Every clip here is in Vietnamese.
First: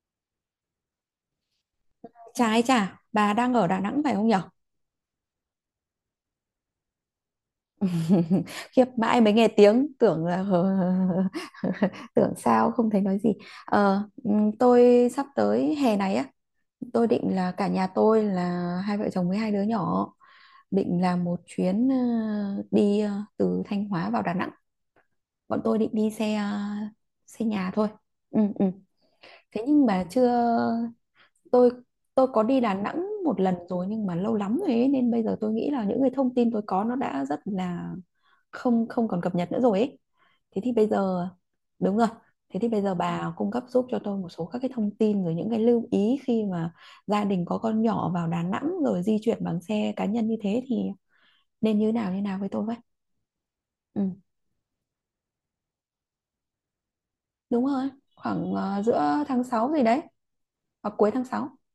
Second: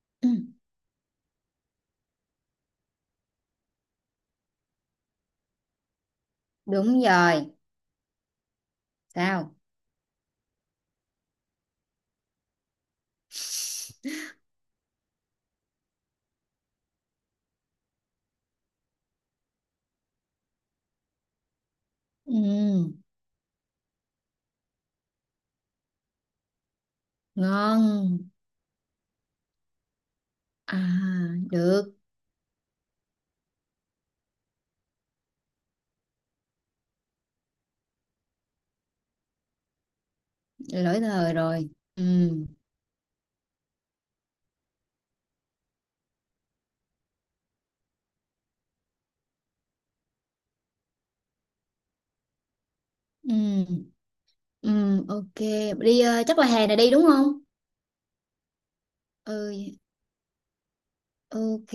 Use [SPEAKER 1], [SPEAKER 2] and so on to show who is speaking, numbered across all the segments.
[SPEAKER 1] Ừ.
[SPEAKER 2] Trái chả, bà đang ở Đà Nẵng phải không nhở?
[SPEAKER 1] Đúng rồi.
[SPEAKER 2] Khiếp, mãi mới nghe
[SPEAKER 1] Sao?
[SPEAKER 2] tiếng, tưởng là tưởng sao không thấy nói gì. Ờ, tôi sắp tới hè này á, tôi định là cả nhà tôi là hai vợ chồng với hai đứa nhỏ định làm một chuyến, đi,
[SPEAKER 1] Ừ.
[SPEAKER 2] từ Thanh Hóa vào Đà Nẵng. Bọn tôi định đi xe nhà thôi.
[SPEAKER 1] Ngon.
[SPEAKER 2] Ừ, ừ. Thế nhưng mà chưa.
[SPEAKER 1] À,
[SPEAKER 2] tôi
[SPEAKER 1] được.
[SPEAKER 2] tôi có đi Đà Nẵng một lần rồi nhưng mà lâu lắm rồi ấy, nên bây giờ tôi nghĩ là những cái thông tin tôi có nó đã rất là không không còn cập nhật nữa rồi ấy. Thế thì bây
[SPEAKER 1] Lỗi
[SPEAKER 2] giờ
[SPEAKER 1] thời rồi.
[SPEAKER 2] đúng rồi.
[SPEAKER 1] Ừ,
[SPEAKER 2] Thế thì bây giờ bà cung cấp giúp cho tôi một số các cái thông tin rồi những cái lưu ý khi mà gia đình có con nhỏ vào Đà Nẵng rồi di chuyển bằng xe cá nhân như thế thì nên như nào với tôi vậy?
[SPEAKER 1] ừ,
[SPEAKER 2] Ừ,
[SPEAKER 1] ừ, ok. Đi chắc là hè này đi, đúng không?
[SPEAKER 2] đúng rồi, khoảng giữa tháng 6
[SPEAKER 1] Ừ,
[SPEAKER 2] gì đấy, hoặc cuối tháng 6.
[SPEAKER 1] ok.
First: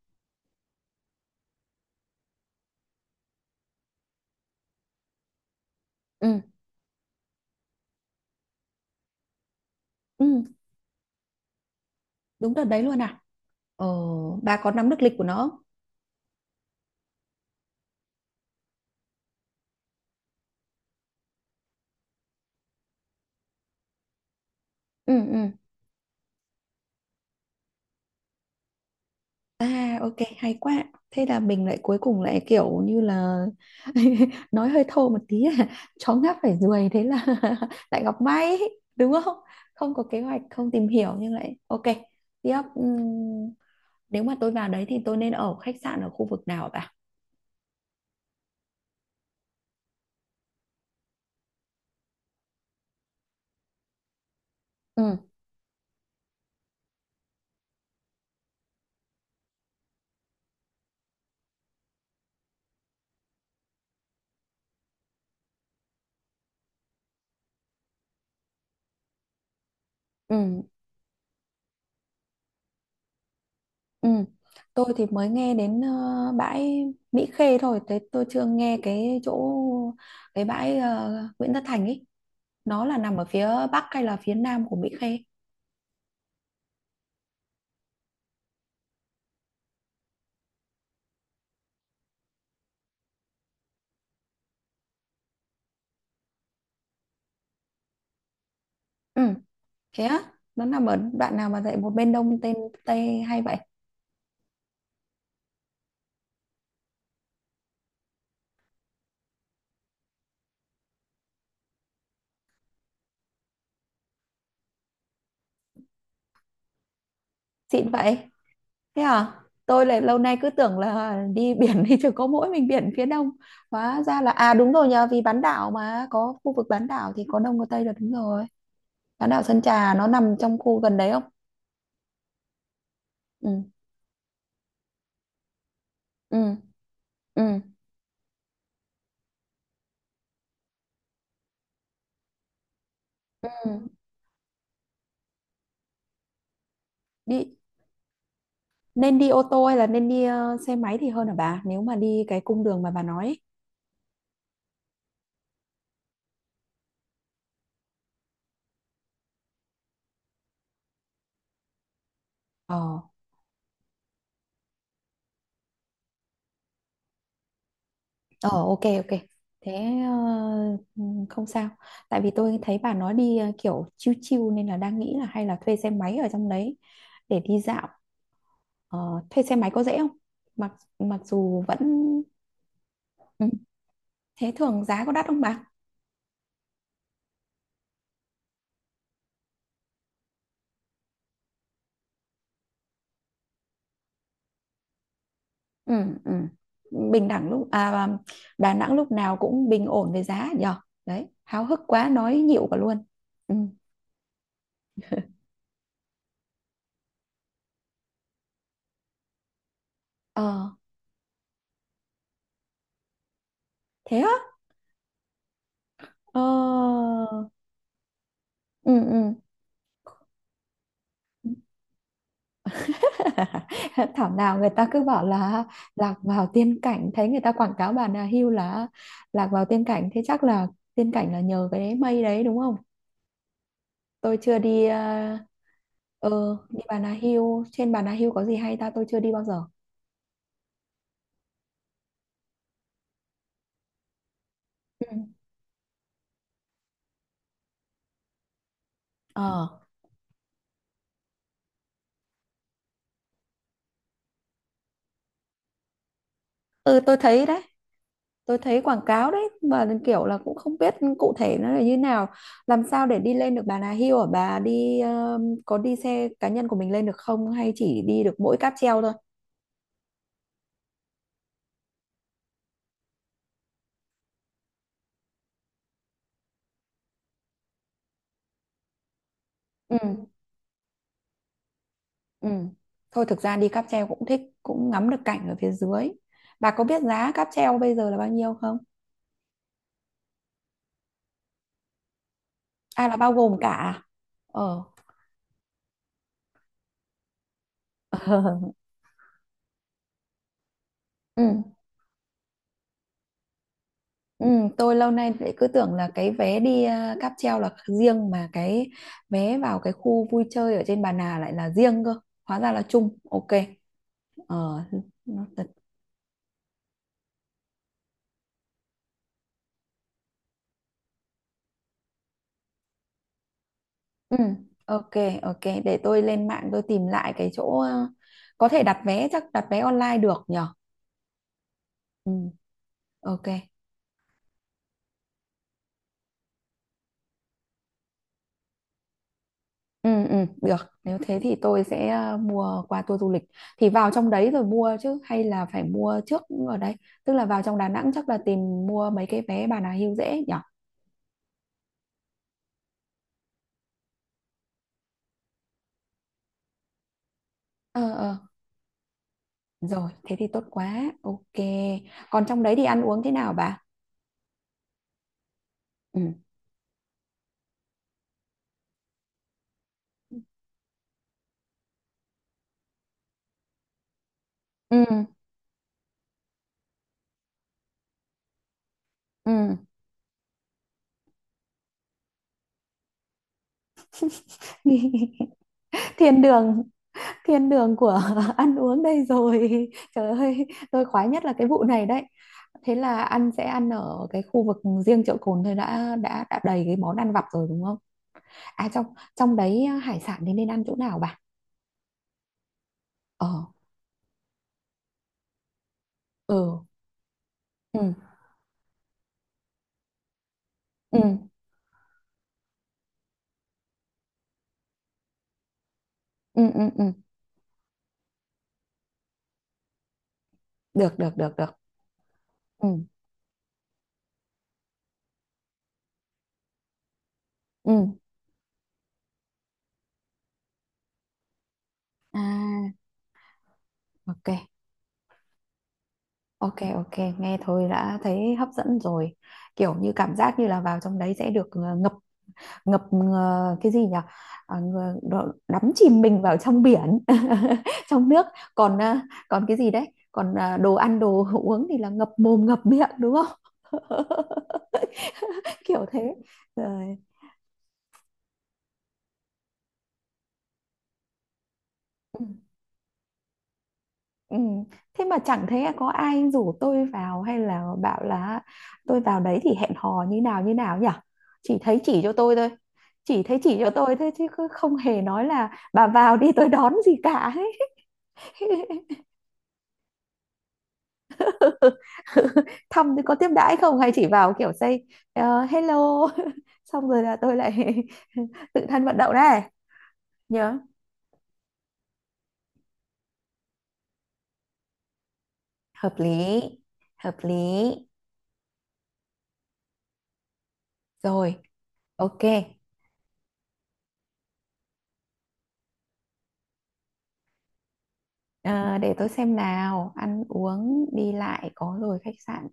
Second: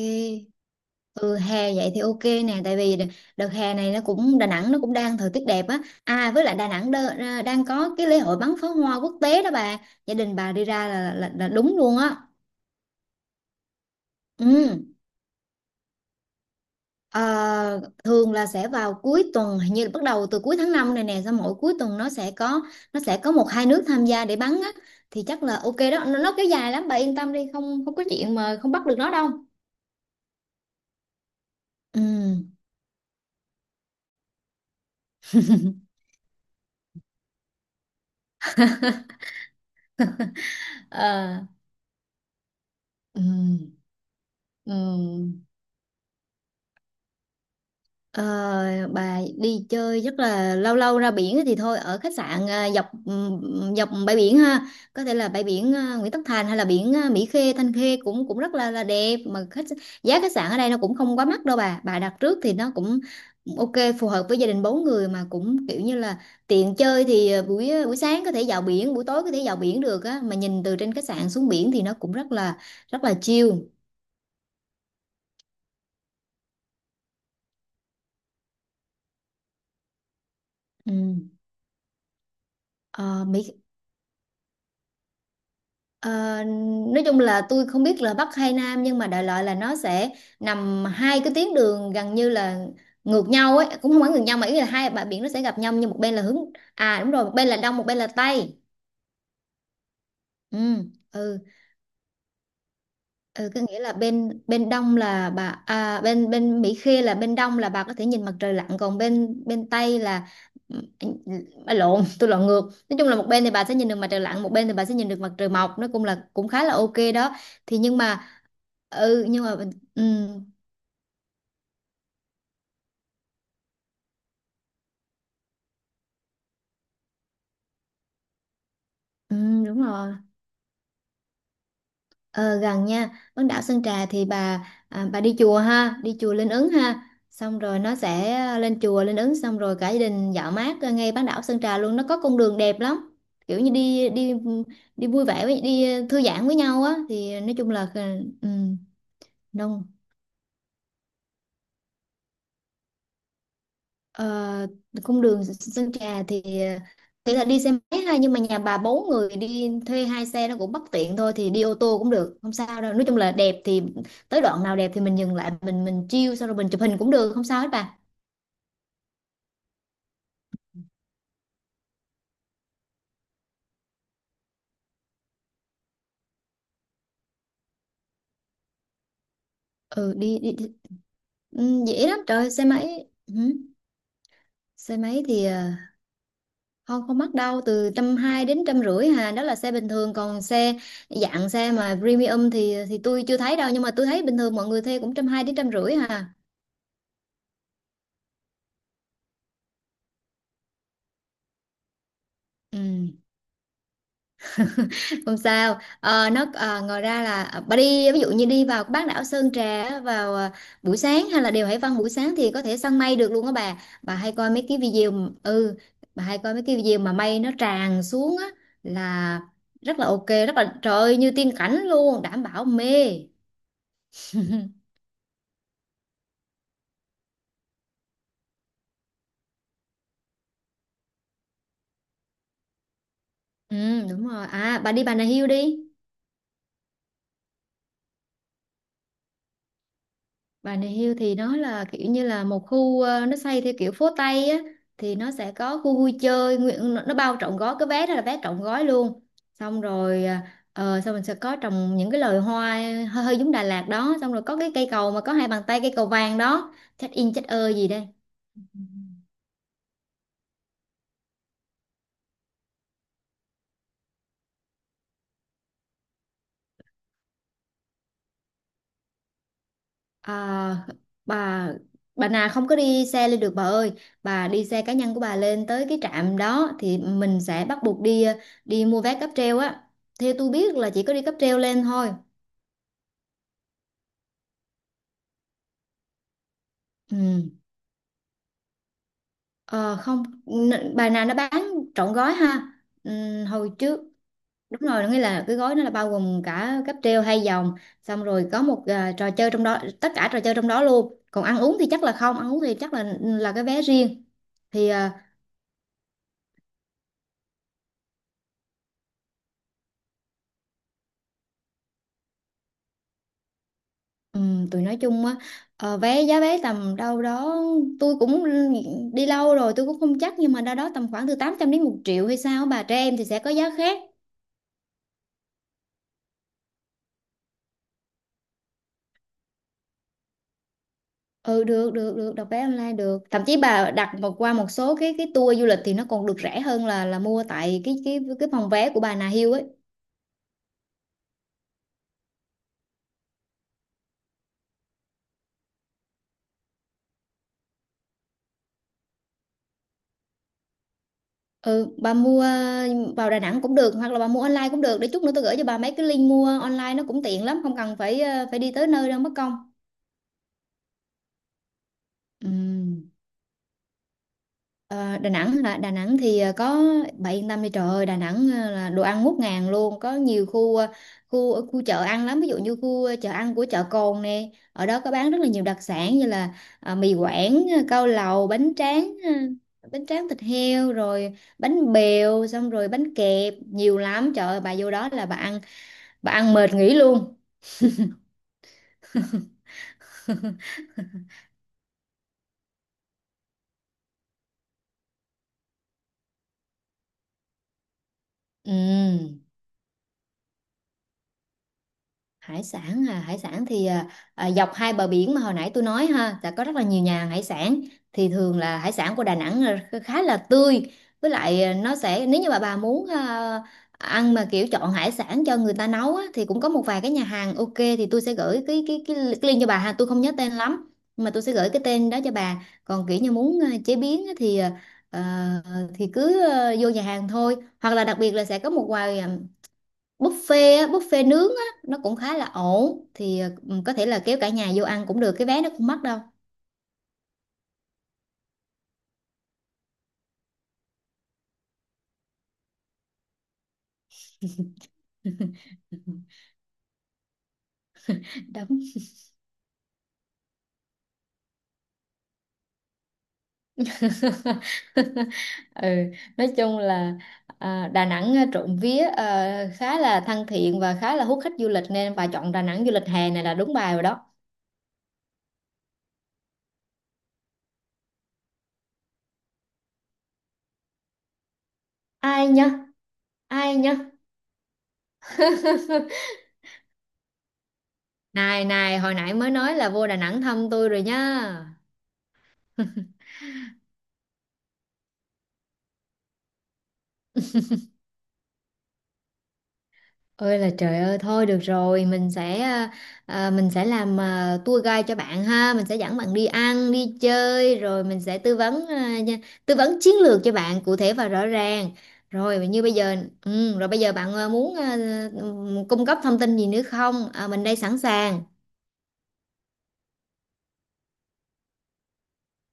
[SPEAKER 1] Ừ, hè vậy thì ok nè. Tại vì đợt hè này nó cũng, Đà Nẵng nó cũng đang thời tiết đẹp á. À
[SPEAKER 2] Ừ,
[SPEAKER 1] với lại Đà Nẵng đang có cái lễ hội bắn pháo hoa quốc tế đó bà. Gia đình
[SPEAKER 2] ừ,
[SPEAKER 1] bà đi ra là đúng luôn á.
[SPEAKER 2] đúng đợt đấy luôn à? Ồ,
[SPEAKER 1] Ừ.
[SPEAKER 2] bà có nắm được lịch của nó không?
[SPEAKER 1] Ờ, thường là sẽ vào cuối tuần, hình như là bắt đầu từ cuối tháng 5 này nè, xong mỗi cuối tuần nó sẽ có một hai nước tham gia để bắn á.
[SPEAKER 2] Ừ,
[SPEAKER 1] Thì chắc
[SPEAKER 2] ừ.
[SPEAKER 1] là ok đó, nó kéo dài lắm, bà yên tâm đi, không không có chuyện mà không bắt được nó đâu.
[SPEAKER 2] À, ok, hay quá. Thế là mình lại cuối cùng lại
[SPEAKER 1] Ừ.
[SPEAKER 2] kiểu như là nói hơi thô một tí, à, chó ngáp phải ruồi. Thế là lại gặp may. Đúng không? Không có kế hoạch, không tìm hiểu, nhưng
[SPEAKER 1] Ờ,
[SPEAKER 2] lại ok. Tiếp,
[SPEAKER 1] ừ.
[SPEAKER 2] nếu mà tôi vào đấy thì tôi nên
[SPEAKER 1] Ừ.
[SPEAKER 2] ở khách sạn ở khu vực nào hả bà?
[SPEAKER 1] Ờ, bà đi chơi rất là lâu, lâu ra biển thì thôi ở khách sạn, dọc dọc bãi biển ha. Có thể
[SPEAKER 2] Ừ,
[SPEAKER 1] là bãi biển Nguyễn Tất Thành, hay là biển Mỹ Khê, Thanh Khê cũng cũng rất là đẹp. Mà giá khách sạn ở đây nó cũng không quá mắc đâu bà đặt trước thì nó cũng ok, phù hợp với gia đình bốn người, mà cũng kiểu như là tiện chơi thì buổi sáng có thể vào biển, buổi tối có thể vào biển được á. Mà
[SPEAKER 2] ừ,
[SPEAKER 1] nhìn từ trên khách sạn xuống biển thì nó cũng rất là chill.
[SPEAKER 2] ừ. Tôi thì mới nghe đến bãi Mỹ Khê thôi. Thế tôi chưa nghe cái chỗ. Cái bãi
[SPEAKER 1] Ừ.
[SPEAKER 2] Nguyễn Tất Thành ấy, nó là nằm ở
[SPEAKER 1] Ờ,
[SPEAKER 2] phía
[SPEAKER 1] Mỹ.
[SPEAKER 2] bắc hay là phía nam của Mỹ Khê?
[SPEAKER 1] Ờ, nói chung là tôi không biết là Bắc hay Nam, nhưng mà đại loại là nó sẽ nằm hai cái tuyến đường gần như là ngược nhau ấy, cũng không phải ngược nhau, mà ý là hai bãi biển nó sẽ gặp nhau, nhưng một bên là hướng, à đúng rồi, một bên là đông, một bên là tây.
[SPEAKER 2] Ừ, thế á,
[SPEAKER 1] Ừ,
[SPEAKER 2] nó nằm ở đoạn
[SPEAKER 1] ừ.
[SPEAKER 2] nào mà dạy một bên đông, tên tây hay
[SPEAKER 1] Ừ,
[SPEAKER 2] vậy?
[SPEAKER 1] có nghĩa là bên bên đông là bà, à, bên bên Mỹ Khê là bên đông, là bà có thể nhìn mặt trời lặn, còn bên bên Tây là, bà lộn, tôi lộn ngược. Nói chung là một bên thì bà sẽ nhìn được mặt trời lặn, một bên thì bà sẽ nhìn được mặt trời mọc, nó cũng là cũng khá là ok đó thì.
[SPEAKER 2] Xịn
[SPEAKER 1] Nhưng
[SPEAKER 2] vậy?
[SPEAKER 1] mà
[SPEAKER 2] Thế
[SPEAKER 1] ừ,
[SPEAKER 2] à?
[SPEAKER 1] nhưng mà
[SPEAKER 2] Tôi lại
[SPEAKER 1] ừ,
[SPEAKER 2] lâu nay cứ tưởng là đi biển thì chỉ có mỗi mình biển phía đông, hóa ra là, à đúng rồi nhờ, vì bán đảo, mà có khu vực bán đảo thì có đông có tây là đúng rồi. Bán
[SPEAKER 1] ừ
[SPEAKER 2] đảo Sơn
[SPEAKER 1] đúng
[SPEAKER 2] Trà nó
[SPEAKER 1] rồi.
[SPEAKER 2] nằm trong khu gần đấy không?
[SPEAKER 1] Ờ, gần nha, bán
[SPEAKER 2] Ừ,
[SPEAKER 1] đảo Sơn Trà thì bà, bà đi chùa ha, đi chùa
[SPEAKER 2] ừ,
[SPEAKER 1] Linh Ứng ha,
[SPEAKER 2] ừ,
[SPEAKER 1] xong rồi nó sẽ lên chùa Linh Ứng, xong rồi cả gia đình dạo mát ngay bán đảo Sơn Trà luôn, nó có con đường đẹp lắm.
[SPEAKER 2] ừ,
[SPEAKER 1] Kiểu như đi đi, đi vui vẻ với đi thư giãn với nhau á, thì nói
[SPEAKER 2] đi.
[SPEAKER 1] chung là
[SPEAKER 2] Nên đi ô tô hay
[SPEAKER 1] ừ.
[SPEAKER 2] là nên đi xe máy thì hơn hả bà, nếu mà đi cái cung đường mà bà nói ấy?
[SPEAKER 1] Ờ, cung đường Sơn Trà thì thế là đi xe máy ha, nhưng mà nhà bà bốn người đi thuê hai xe nó cũng bất tiện, thôi thì đi ô tô cũng được, không
[SPEAKER 2] Ờ,
[SPEAKER 1] sao đâu, nói chung là đẹp thì tới đoạn nào đẹp thì mình dừng lại, mình chill xong rồi mình chụp hình cũng được, không sao hết bà.
[SPEAKER 2] Ờ ok, ok. Thế ờ, ừ, không sao, tại vì tôi thấy bà nói đi kiểu chill chill nên là đang nghĩ là hay là thuê xe máy ở trong đấy để đi dạo. Ờ, thuê xe máy có dễ không?
[SPEAKER 1] Ừ, đi đi, đi.
[SPEAKER 2] Mặc mặc dù vẫn.
[SPEAKER 1] Ừ, dễ lắm trời, xe máy, ừ.
[SPEAKER 2] Ừ. Thế thường
[SPEAKER 1] Xe
[SPEAKER 2] giá có
[SPEAKER 1] máy
[SPEAKER 2] đắt không
[SPEAKER 1] thì
[SPEAKER 2] bà?
[SPEAKER 1] không không mắc đâu, từ trăm hai đến trăm rưỡi hà, đó là xe bình thường. Còn xe dạng xe mà premium thì tôi chưa thấy đâu, nhưng mà tôi thấy bình thường mọi người thuê cũng trăm hai đến trăm
[SPEAKER 2] Ừ,
[SPEAKER 1] rưỡi hà.
[SPEAKER 2] ừ. Bình đẳng lúc, Đà Nẵng lúc nào cũng bình ổn về giá nhờ. Đấy, háo hức quá nói nhiều cả
[SPEAKER 1] Ừ.
[SPEAKER 2] luôn. Ừ.
[SPEAKER 1] Không sao. Ờ, nó, ngoài ra là bà đi, ví dụ như đi vào bán đảo Sơn Trà á, vào
[SPEAKER 2] Ờ.
[SPEAKER 1] buổi sáng hay là đèo Hải Vân buổi sáng thì có thể săn mây được luôn á bà. Bà
[SPEAKER 2] Thế á?
[SPEAKER 1] hay coi mấy cái video m- ừ bà hay
[SPEAKER 2] Ờ.
[SPEAKER 1] coi mấy cái video mà mây nó tràn xuống á,
[SPEAKER 2] Ừ, ừ.
[SPEAKER 1] là rất là ok, rất là trời ơi, như tiên cảnh luôn, đảm bảo mê.
[SPEAKER 2] Thảo nào người ta cứ bảo là lạc vào tiên cảnh, thấy người ta quảng cáo bàn hưu là lạc vào tiên cảnh. Thế chắc là tiên cảnh là nhờ cái mây đấy đúng không?
[SPEAKER 1] Ừ đúng
[SPEAKER 2] Tôi
[SPEAKER 1] rồi.
[SPEAKER 2] chưa
[SPEAKER 1] À,
[SPEAKER 2] đi.
[SPEAKER 1] bà đi
[SPEAKER 2] Ờ
[SPEAKER 1] Bà Nà Hills đi.
[SPEAKER 2] ừ, đi Bà Nà Hills, trên Bà Nà Hills có gì hay ta, tôi chưa đi bao giờ.
[SPEAKER 1] Bà Hill thì nó là kiểu như là một khu, nó xây theo kiểu phố Tây á,
[SPEAKER 2] Ừ.
[SPEAKER 1] thì nó sẽ có khu vui chơi nguyện, nó bao trọn gói cái vé đó, là vé trọn gói luôn.
[SPEAKER 2] Ờ.
[SPEAKER 1] Xong rồi xong mình sẽ có trồng những cái loài hoa hơi giống Đà Lạt đó. Xong rồi có cái cây cầu mà có hai bàn tay, cây cầu vàng đó,
[SPEAKER 2] Ừ,
[SPEAKER 1] check
[SPEAKER 2] tôi
[SPEAKER 1] in
[SPEAKER 2] thấy
[SPEAKER 1] check
[SPEAKER 2] đấy.
[SPEAKER 1] ơi gì đây.
[SPEAKER 2] Tôi thấy quảng cáo đấy mà kiểu là cũng không biết cụ thể nó là như nào. Làm sao để đi lên được Bà Nà Hills ở, bà đi có đi xe cá nhân của mình lên được không hay chỉ đi được mỗi cáp treo thôi?
[SPEAKER 1] À, bà bà nào không có đi xe lên được bà ơi, bà đi xe cá nhân của bà lên tới cái trạm đó thì mình sẽ bắt buộc đi đi mua vé cáp treo á.
[SPEAKER 2] Ừ.
[SPEAKER 1] Theo tôi biết là chỉ có đi cáp treo lên thôi.
[SPEAKER 2] Ừ. Thôi thực ra đi cáp treo cũng thích, cũng ngắm được cảnh ở phía dưới. Bà có biết
[SPEAKER 1] Ừ.
[SPEAKER 2] giá cáp treo bây giờ là bao nhiêu không?
[SPEAKER 1] Ờ, không bài nào nó bán trọn gói ha.
[SPEAKER 2] À
[SPEAKER 1] Ừ,
[SPEAKER 2] là bao gồm cả,
[SPEAKER 1] hồi trước,
[SPEAKER 2] à?
[SPEAKER 1] đúng
[SPEAKER 2] Ờ.
[SPEAKER 1] rồi, nghĩa là cái gói nó là bao gồm cả cáp treo hai dòng, xong rồi có một trò chơi trong đó, tất cả trò chơi trong đó luôn, còn ăn
[SPEAKER 2] Ừ.
[SPEAKER 1] uống thì chắc là không, ăn uống thì chắc là cái vé riêng
[SPEAKER 2] Ừ.
[SPEAKER 1] thì
[SPEAKER 2] Tôi lâu
[SPEAKER 1] à,
[SPEAKER 2] nay lại cứ tưởng là cái vé đi cáp treo là riêng, mà cái vé vào cái khu vui chơi ở trên Bà Nà lại là riêng cơ. Hóa ra là chung. Ok.
[SPEAKER 1] ừ, tụi
[SPEAKER 2] Ờ.
[SPEAKER 1] nói chung á.
[SPEAKER 2] Nó thật.
[SPEAKER 1] Ờ, vé, giá vé tầm đâu đó, tôi cũng đi lâu rồi tôi cũng không chắc, nhưng mà đâu đó tầm khoảng từ 800 đến một triệu hay sao á bà, trẻ em thì sẽ có giá khác.
[SPEAKER 2] Ừ. Ok, ok. Để tôi lên mạng tôi tìm lại cái chỗ, có thể đặt vé, chắc đặt vé online được nhở?
[SPEAKER 1] Ừ, được được
[SPEAKER 2] Ừ.
[SPEAKER 1] được, đặt vé online được, thậm
[SPEAKER 2] Ok.
[SPEAKER 1] chí bà đặt mà qua một số cái tour du lịch thì nó còn được rẻ hơn là mua tại cái phòng vé của bà Nà Hills ấy.
[SPEAKER 2] Ừ, ừ, được. Nếu thế thì tôi sẽ mua qua tour du lịch. Thì vào trong đấy rồi mua chứ hay là phải mua trước ở đây? Tức là vào trong Đà Nẵng chắc là tìm mua mấy cái vé Bà Nà Hưu dễ nhỉ?
[SPEAKER 1] Ừ, bà mua vào Đà Nẵng cũng được, hoặc là bà mua online cũng được, để chút nữa tôi gửi cho bà mấy cái link mua online, nó cũng tiện lắm, không cần
[SPEAKER 2] Ờ,
[SPEAKER 1] phải
[SPEAKER 2] ờ.
[SPEAKER 1] phải đi tới nơi đâu mất công.
[SPEAKER 2] Rồi, thế thì tốt quá. Ok. Còn
[SPEAKER 1] Ừ.
[SPEAKER 2] trong đấy thì ăn uống thế nào bà?
[SPEAKER 1] Ờ, Đà Nẵng hả? Đà Nẵng
[SPEAKER 2] Ừ.
[SPEAKER 1] thì có, bà yên tâm đi, trời ơi Đà Nẵng là đồ ăn ngút ngàn luôn, có nhiều khu khu chợ ăn lắm, ví dụ như khu chợ ăn của chợ Cồn nè, ở đó
[SPEAKER 2] Ừ,
[SPEAKER 1] có bán rất là nhiều đặc sản như là mì Quảng, cao lầu, bánh tráng,
[SPEAKER 2] ừ.
[SPEAKER 1] bánh tráng thịt heo, rồi bánh bèo, xong rồi bánh kẹp nhiều lắm, trời ơi bà vô đó là bà ăn, bà
[SPEAKER 2] Thiên
[SPEAKER 1] ăn mệt
[SPEAKER 2] đường.
[SPEAKER 1] nghỉ luôn.
[SPEAKER 2] Thiên đường của ăn uống đây rồi. Trời ơi, tôi khoái nhất là cái vụ này đấy. Thế là ăn sẽ ăn ở cái khu vực riêng chợ Cồn thôi đã đầy cái món ăn vặt rồi đúng không? À, trong
[SPEAKER 1] Ừ.
[SPEAKER 2] trong đấy, à, hải sản thì nên ăn chỗ nào bà?
[SPEAKER 1] Hải sản à, hải
[SPEAKER 2] Ờ.
[SPEAKER 1] sản thì dọc hai bờ biển mà hồi nãy tôi nói ha, là có rất
[SPEAKER 2] Ừ,
[SPEAKER 1] là nhiều nhà hàng hải sản,
[SPEAKER 2] ừ,
[SPEAKER 1] thì thường là hải sản của Đà Nẵng là khá là tươi.
[SPEAKER 2] ừ,
[SPEAKER 1] Với lại nó sẽ, nếu như mà bà muốn ăn mà kiểu chọn hải sản cho người ta nấu á, thì cũng
[SPEAKER 2] ừ,
[SPEAKER 1] có một
[SPEAKER 2] ừ,
[SPEAKER 1] vài
[SPEAKER 2] ừ.
[SPEAKER 1] cái nhà hàng ok, thì tôi sẽ gửi cái link cho bà ha, tôi không nhớ tên lắm
[SPEAKER 2] Được,
[SPEAKER 1] nhưng
[SPEAKER 2] được,
[SPEAKER 1] mà tôi sẽ
[SPEAKER 2] được, được.
[SPEAKER 1] gửi cái tên đó cho bà.
[SPEAKER 2] Ừ,
[SPEAKER 1] Còn kiểu như muốn chế biến á thì ờ, thì cứ vô nhà hàng thôi,
[SPEAKER 2] ừ.
[SPEAKER 1] hoặc là đặc biệt là sẽ có một vài buffet á, buffet nướng á, nó cũng khá là
[SPEAKER 2] À,
[SPEAKER 1] ổn thì. Ừ, có thể là kéo
[SPEAKER 2] ok,
[SPEAKER 1] cả nhà vô ăn cũng được, cái vé nó cũng mắc đâu.
[SPEAKER 2] ok, ok, nghe thôi đã thấy hấp dẫn rồi, kiểu như cảm giác như là vào trong đấy sẽ được ngập, cái gì nhỉ, à, đắm chìm mình vào trong biển trong nước.
[SPEAKER 1] Đúng.
[SPEAKER 2] Còn à, còn cái gì đấy, còn đồ ăn, đồ uống thì là ngập mồm ngập miệng đúng không
[SPEAKER 1] Ừ,
[SPEAKER 2] kiểu thế.
[SPEAKER 1] nói chung là
[SPEAKER 2] Rồi.
[SPEAKER 1] Đà Nẵng trộm vía khá là thân thiện và khá là hút khách du lịch, nên bà
[SPEAKER 2] Ừ.
[SPEAKER 1] chọn Đà Nẵng du lịch hè này là đúng bài rồi đó.
[SPEAKER 2] Ừ. Thế mà chẳng thấy có ai rủ tôi vào hay là bảo là tôi vào đấy thì hẹn hò như nào nhỉ, chỉ thấy chỉ cho
[SPEAKER 1] Ai
[SPEAKER 2] tôi
[SPEAKER 1] nhá,
[SPEAKER 2] thôi. Chỉ thấy
[SPEAKER 1] ai
[SPEAKER 2] chỉ cho
[SPEAKER 1] nhá.
[SPEAKER 2] tôi thế chứ không hề nói là bà vào đi tôi đón gì cả ấy.
[SPEAKER 1] Này này, hồi nãy mới nói là vô Đà Nẵng thăm tôi rồi nhá.
[SPEAKER 2] thăm thì có tiếp đãi không hay chỉ vào kiểu say hello xong rồi là tôi lại tự thân vận động đấy.
[SPEAKER 1] Ơi là
[SPEAKER 2] Nhớ.
[SPEAKER 1] trời ơi, thôi được rồi, mình sẽ mình sẽ làm tour guide cho bạn ha, mình sẽ
[SPEAKER 2] Hợp
[SPEAKER 1] dẫn bạn đi
[SPEAKER 2] lý,
[SPEAKER 1] ăn đi
[SPEAKER 2] hợp lý.
[SPEAKER 1] chơi, rồi mình sẽ tư vấn tư vấn chiến lược cho bạn cụ thể và rõ
[SPEAKER 2] Rồi,
[SPEAKER 1] ràng.
[SPEAKER 2] ok.
[SPEAKER 1] Rồi như bây giờ, ừ, rồi bây giờ bạn muốn cung cấp thông tin gì nữa không, mình đây sẵn sàng
[SPEAKER 2] Ờ, để tôi xem nào, ăn uống đi lại có rồi, khách sạn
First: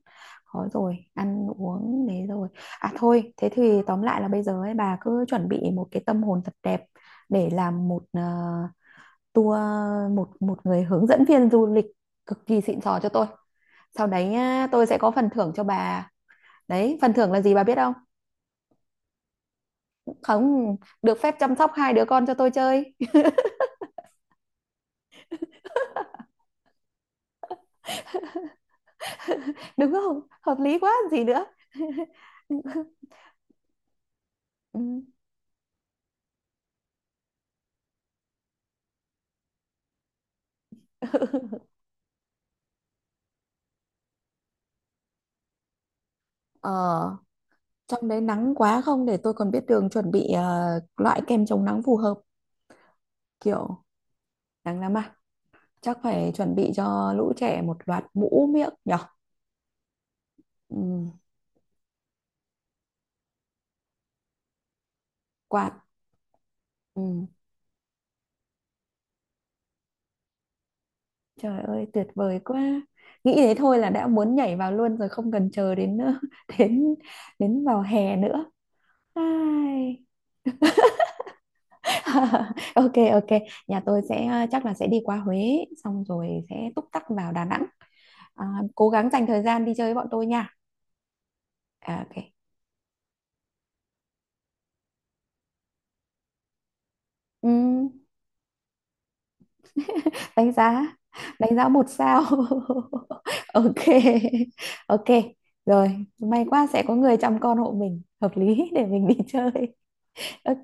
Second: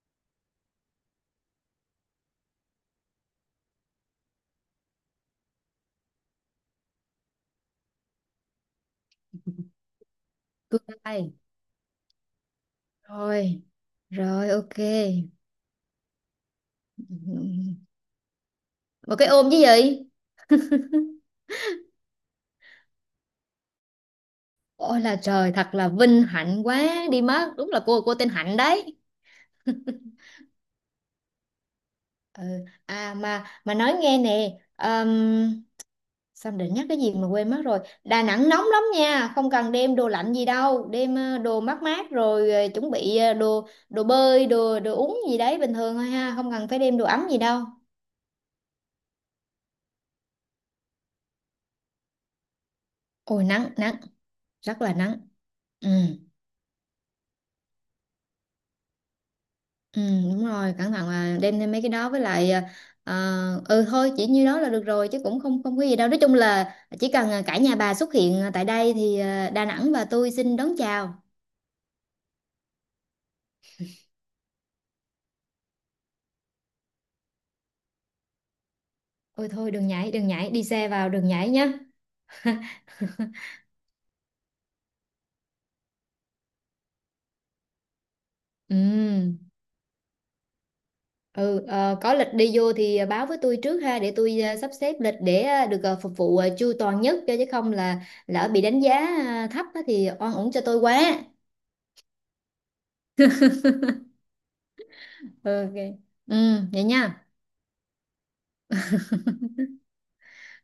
[SPEAKER 2] có rồi, ăn uống đấy rồi. À thôi, thế thì tóm lại là bây giờ ấy bà cứ chuẩn bị một cái tâm hồn thật đẹp để làm một tour, một một
[SPEAKER 1] tour
[SPEAKER 2] người hướng dẫn
[SPEAKER 1] guide.
[SPEAKER 2] viên du lịch cực kỳ xịn sò cho tôi.
[SPEAKER 1] Rồi,
[SPEAKER 2] Sau đấy
[SPEAKER 1] rồi
[SPEAKER 2] á,
[SPEAKER 1] ok.
[SPEAKER 2] tôi sẽ có phần thưởng cho bà. Đấy, phần thưởng là gì bà biết không?
[SPEAKER 1] Một cái ôm chứ gì.
[SPEAKER 2] Không, được phép chăm sóc hai đứa con cho tôi chơi.
[SPEAKER 1] Ôi là trời, thật là vinh hạnh quá đi mất, đúng là cô tên Hạnh đấy.
[SPEAKER 2] đúng không, hợp lý quá gì nữa.
[SPEAKER 1] Ừ. À, mà nói nghe nè.
[SPEAKER 2] Ừ.
[SPEAKER 1] um, Sao để nhắc cái gì mà quên mất rồi. Đà Nẵng nóng lắm nha, không cần đem đồ lạnh gì đâu, đem đồ mát mát, rồi chuẩn bị đồ đồ bơi, đồ đồ uống gì đấy bình thường thôi ha, không cần
[SPEAKER 2] Ờ,
[SPEAKER 1] phải đem đồ ấm gì đâu.
[SPEAKER 2] trong đấy nắng quá không, để tôi còn biết đường chuẩn bị loại kem chống nắng phù hợp,
[SPEAKER 1] Ôi nắng,
[SPEAKER 2] kiểu.
[SPEAKER 1] nắng,
[SPEAKER 2] Nắng
[SPEAKER 1] rất là
[SPEAKER 2] lắm à?
[SPEAKER 1] nắng. Ừ,
[SPEAKER 2] Chắc phải chuẩn bị cho lũ trẻ một loạt mũ miệng nhở.
[SPEAKER 1] ừ đúng rồi, cẩn thận
[SPEAKER 2] Ừ,
[SPEAKER 1] là đem thêm mấy cái đó, với lại ừ thôi chỉ như đó là được rồi, chứ cũng không
[SPEAKER 2] quạt.
[SPEAKER 1] không có gì đâu, nói chung là chỉ
[SPEAKER 2] Ừ.
[SPEAKER 1] cần cả nhà bà xuất hiện tại đây thì Đà Nẵng và tôi xin đón chào.
[SPEAKER 2] Trời ơi tuyệt vời quá. Nghĩ thế thôi là đã muốn nhảy vào luôn rồi không cần chờ đến đến đến vào hè nữa.
[SPEAKER 1] Ôi thôi, đừng
[SPEAKER 2] Ai.
[SPEAKER 1] nhảy, đừng nhảy, đi xe vào, đừng nhảy nhá.
[SPEAKER 2] Ok, ok, nhà tôi sẽ chắc là sẽ đi qua Huế xong rồi sẽ túc tắc vào Đà Nẵng. À, cố gắng dành
[SPEAKER 1] Ừm.
[SPEAKER 2] thời gian đi chơi với bọn tôi nha.
[SPEAKER 1] Ừ, ờ,
[SPEAKER 2] À,
[SPEAKER 1] có
[SPEAKER 2] ok.
[SPEAKER 1] lịch đi vô thì báo với tôi trước ha, để tôi sắp xếp lịch, để được phục vụ chu toàn nhất cho, chứ không
[SPEAKER 2] Ừm,
[SPEAKER 1] là lỡ bị đánh giá thấp á thì oan uổng
[SPEAKER 2] đánh
[SPEAKER 1] cho tôi
[SPEAKER 2] giá,
[SPEAKER 1] quá.
[SPEAKER 2] 1 sao. Ok. Ok.
[SPEAKER 1] Ok.
[SPEAKER 2] Rồi,
[SPEAKER 1] Ừ,
[SPEAKER 2] may quá sẽ
[SPEAKER 1] vậy
[SPEAKER 2] có người
[SPEAKER 1] nha.
[SPEAKER 2] chăm con hộ mình, hợp lý để mình đi chơi. Ok,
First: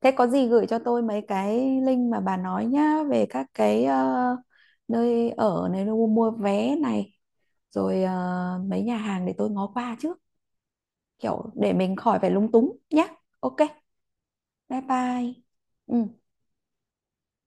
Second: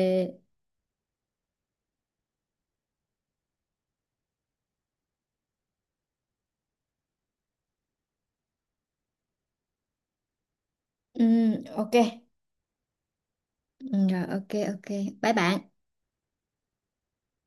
[SPEAKER 2] thế có gì gửi cho tôi mấy cái link mà bà nói nhá về các cái nơi ở này, nơi mua vé này, rồi mấy nhà hàng để tôi ngó qua trước,
[SPEAKER 1] Ừ,
[SPEAKER 2] kiểu để mình
[SPEAKER 1] ok.
[SPEAKER 2] khỏi phải lúng túng nhá. Ok,
[SPEAKER 1] Ừ, rồi ok,
[SPEAKER 2] bye
[SPEAKER 1] ok.
[SPEAKER 2] bye.
[SPEAKER 1] Bye bạn.
[SPEAKER 2] Ừ.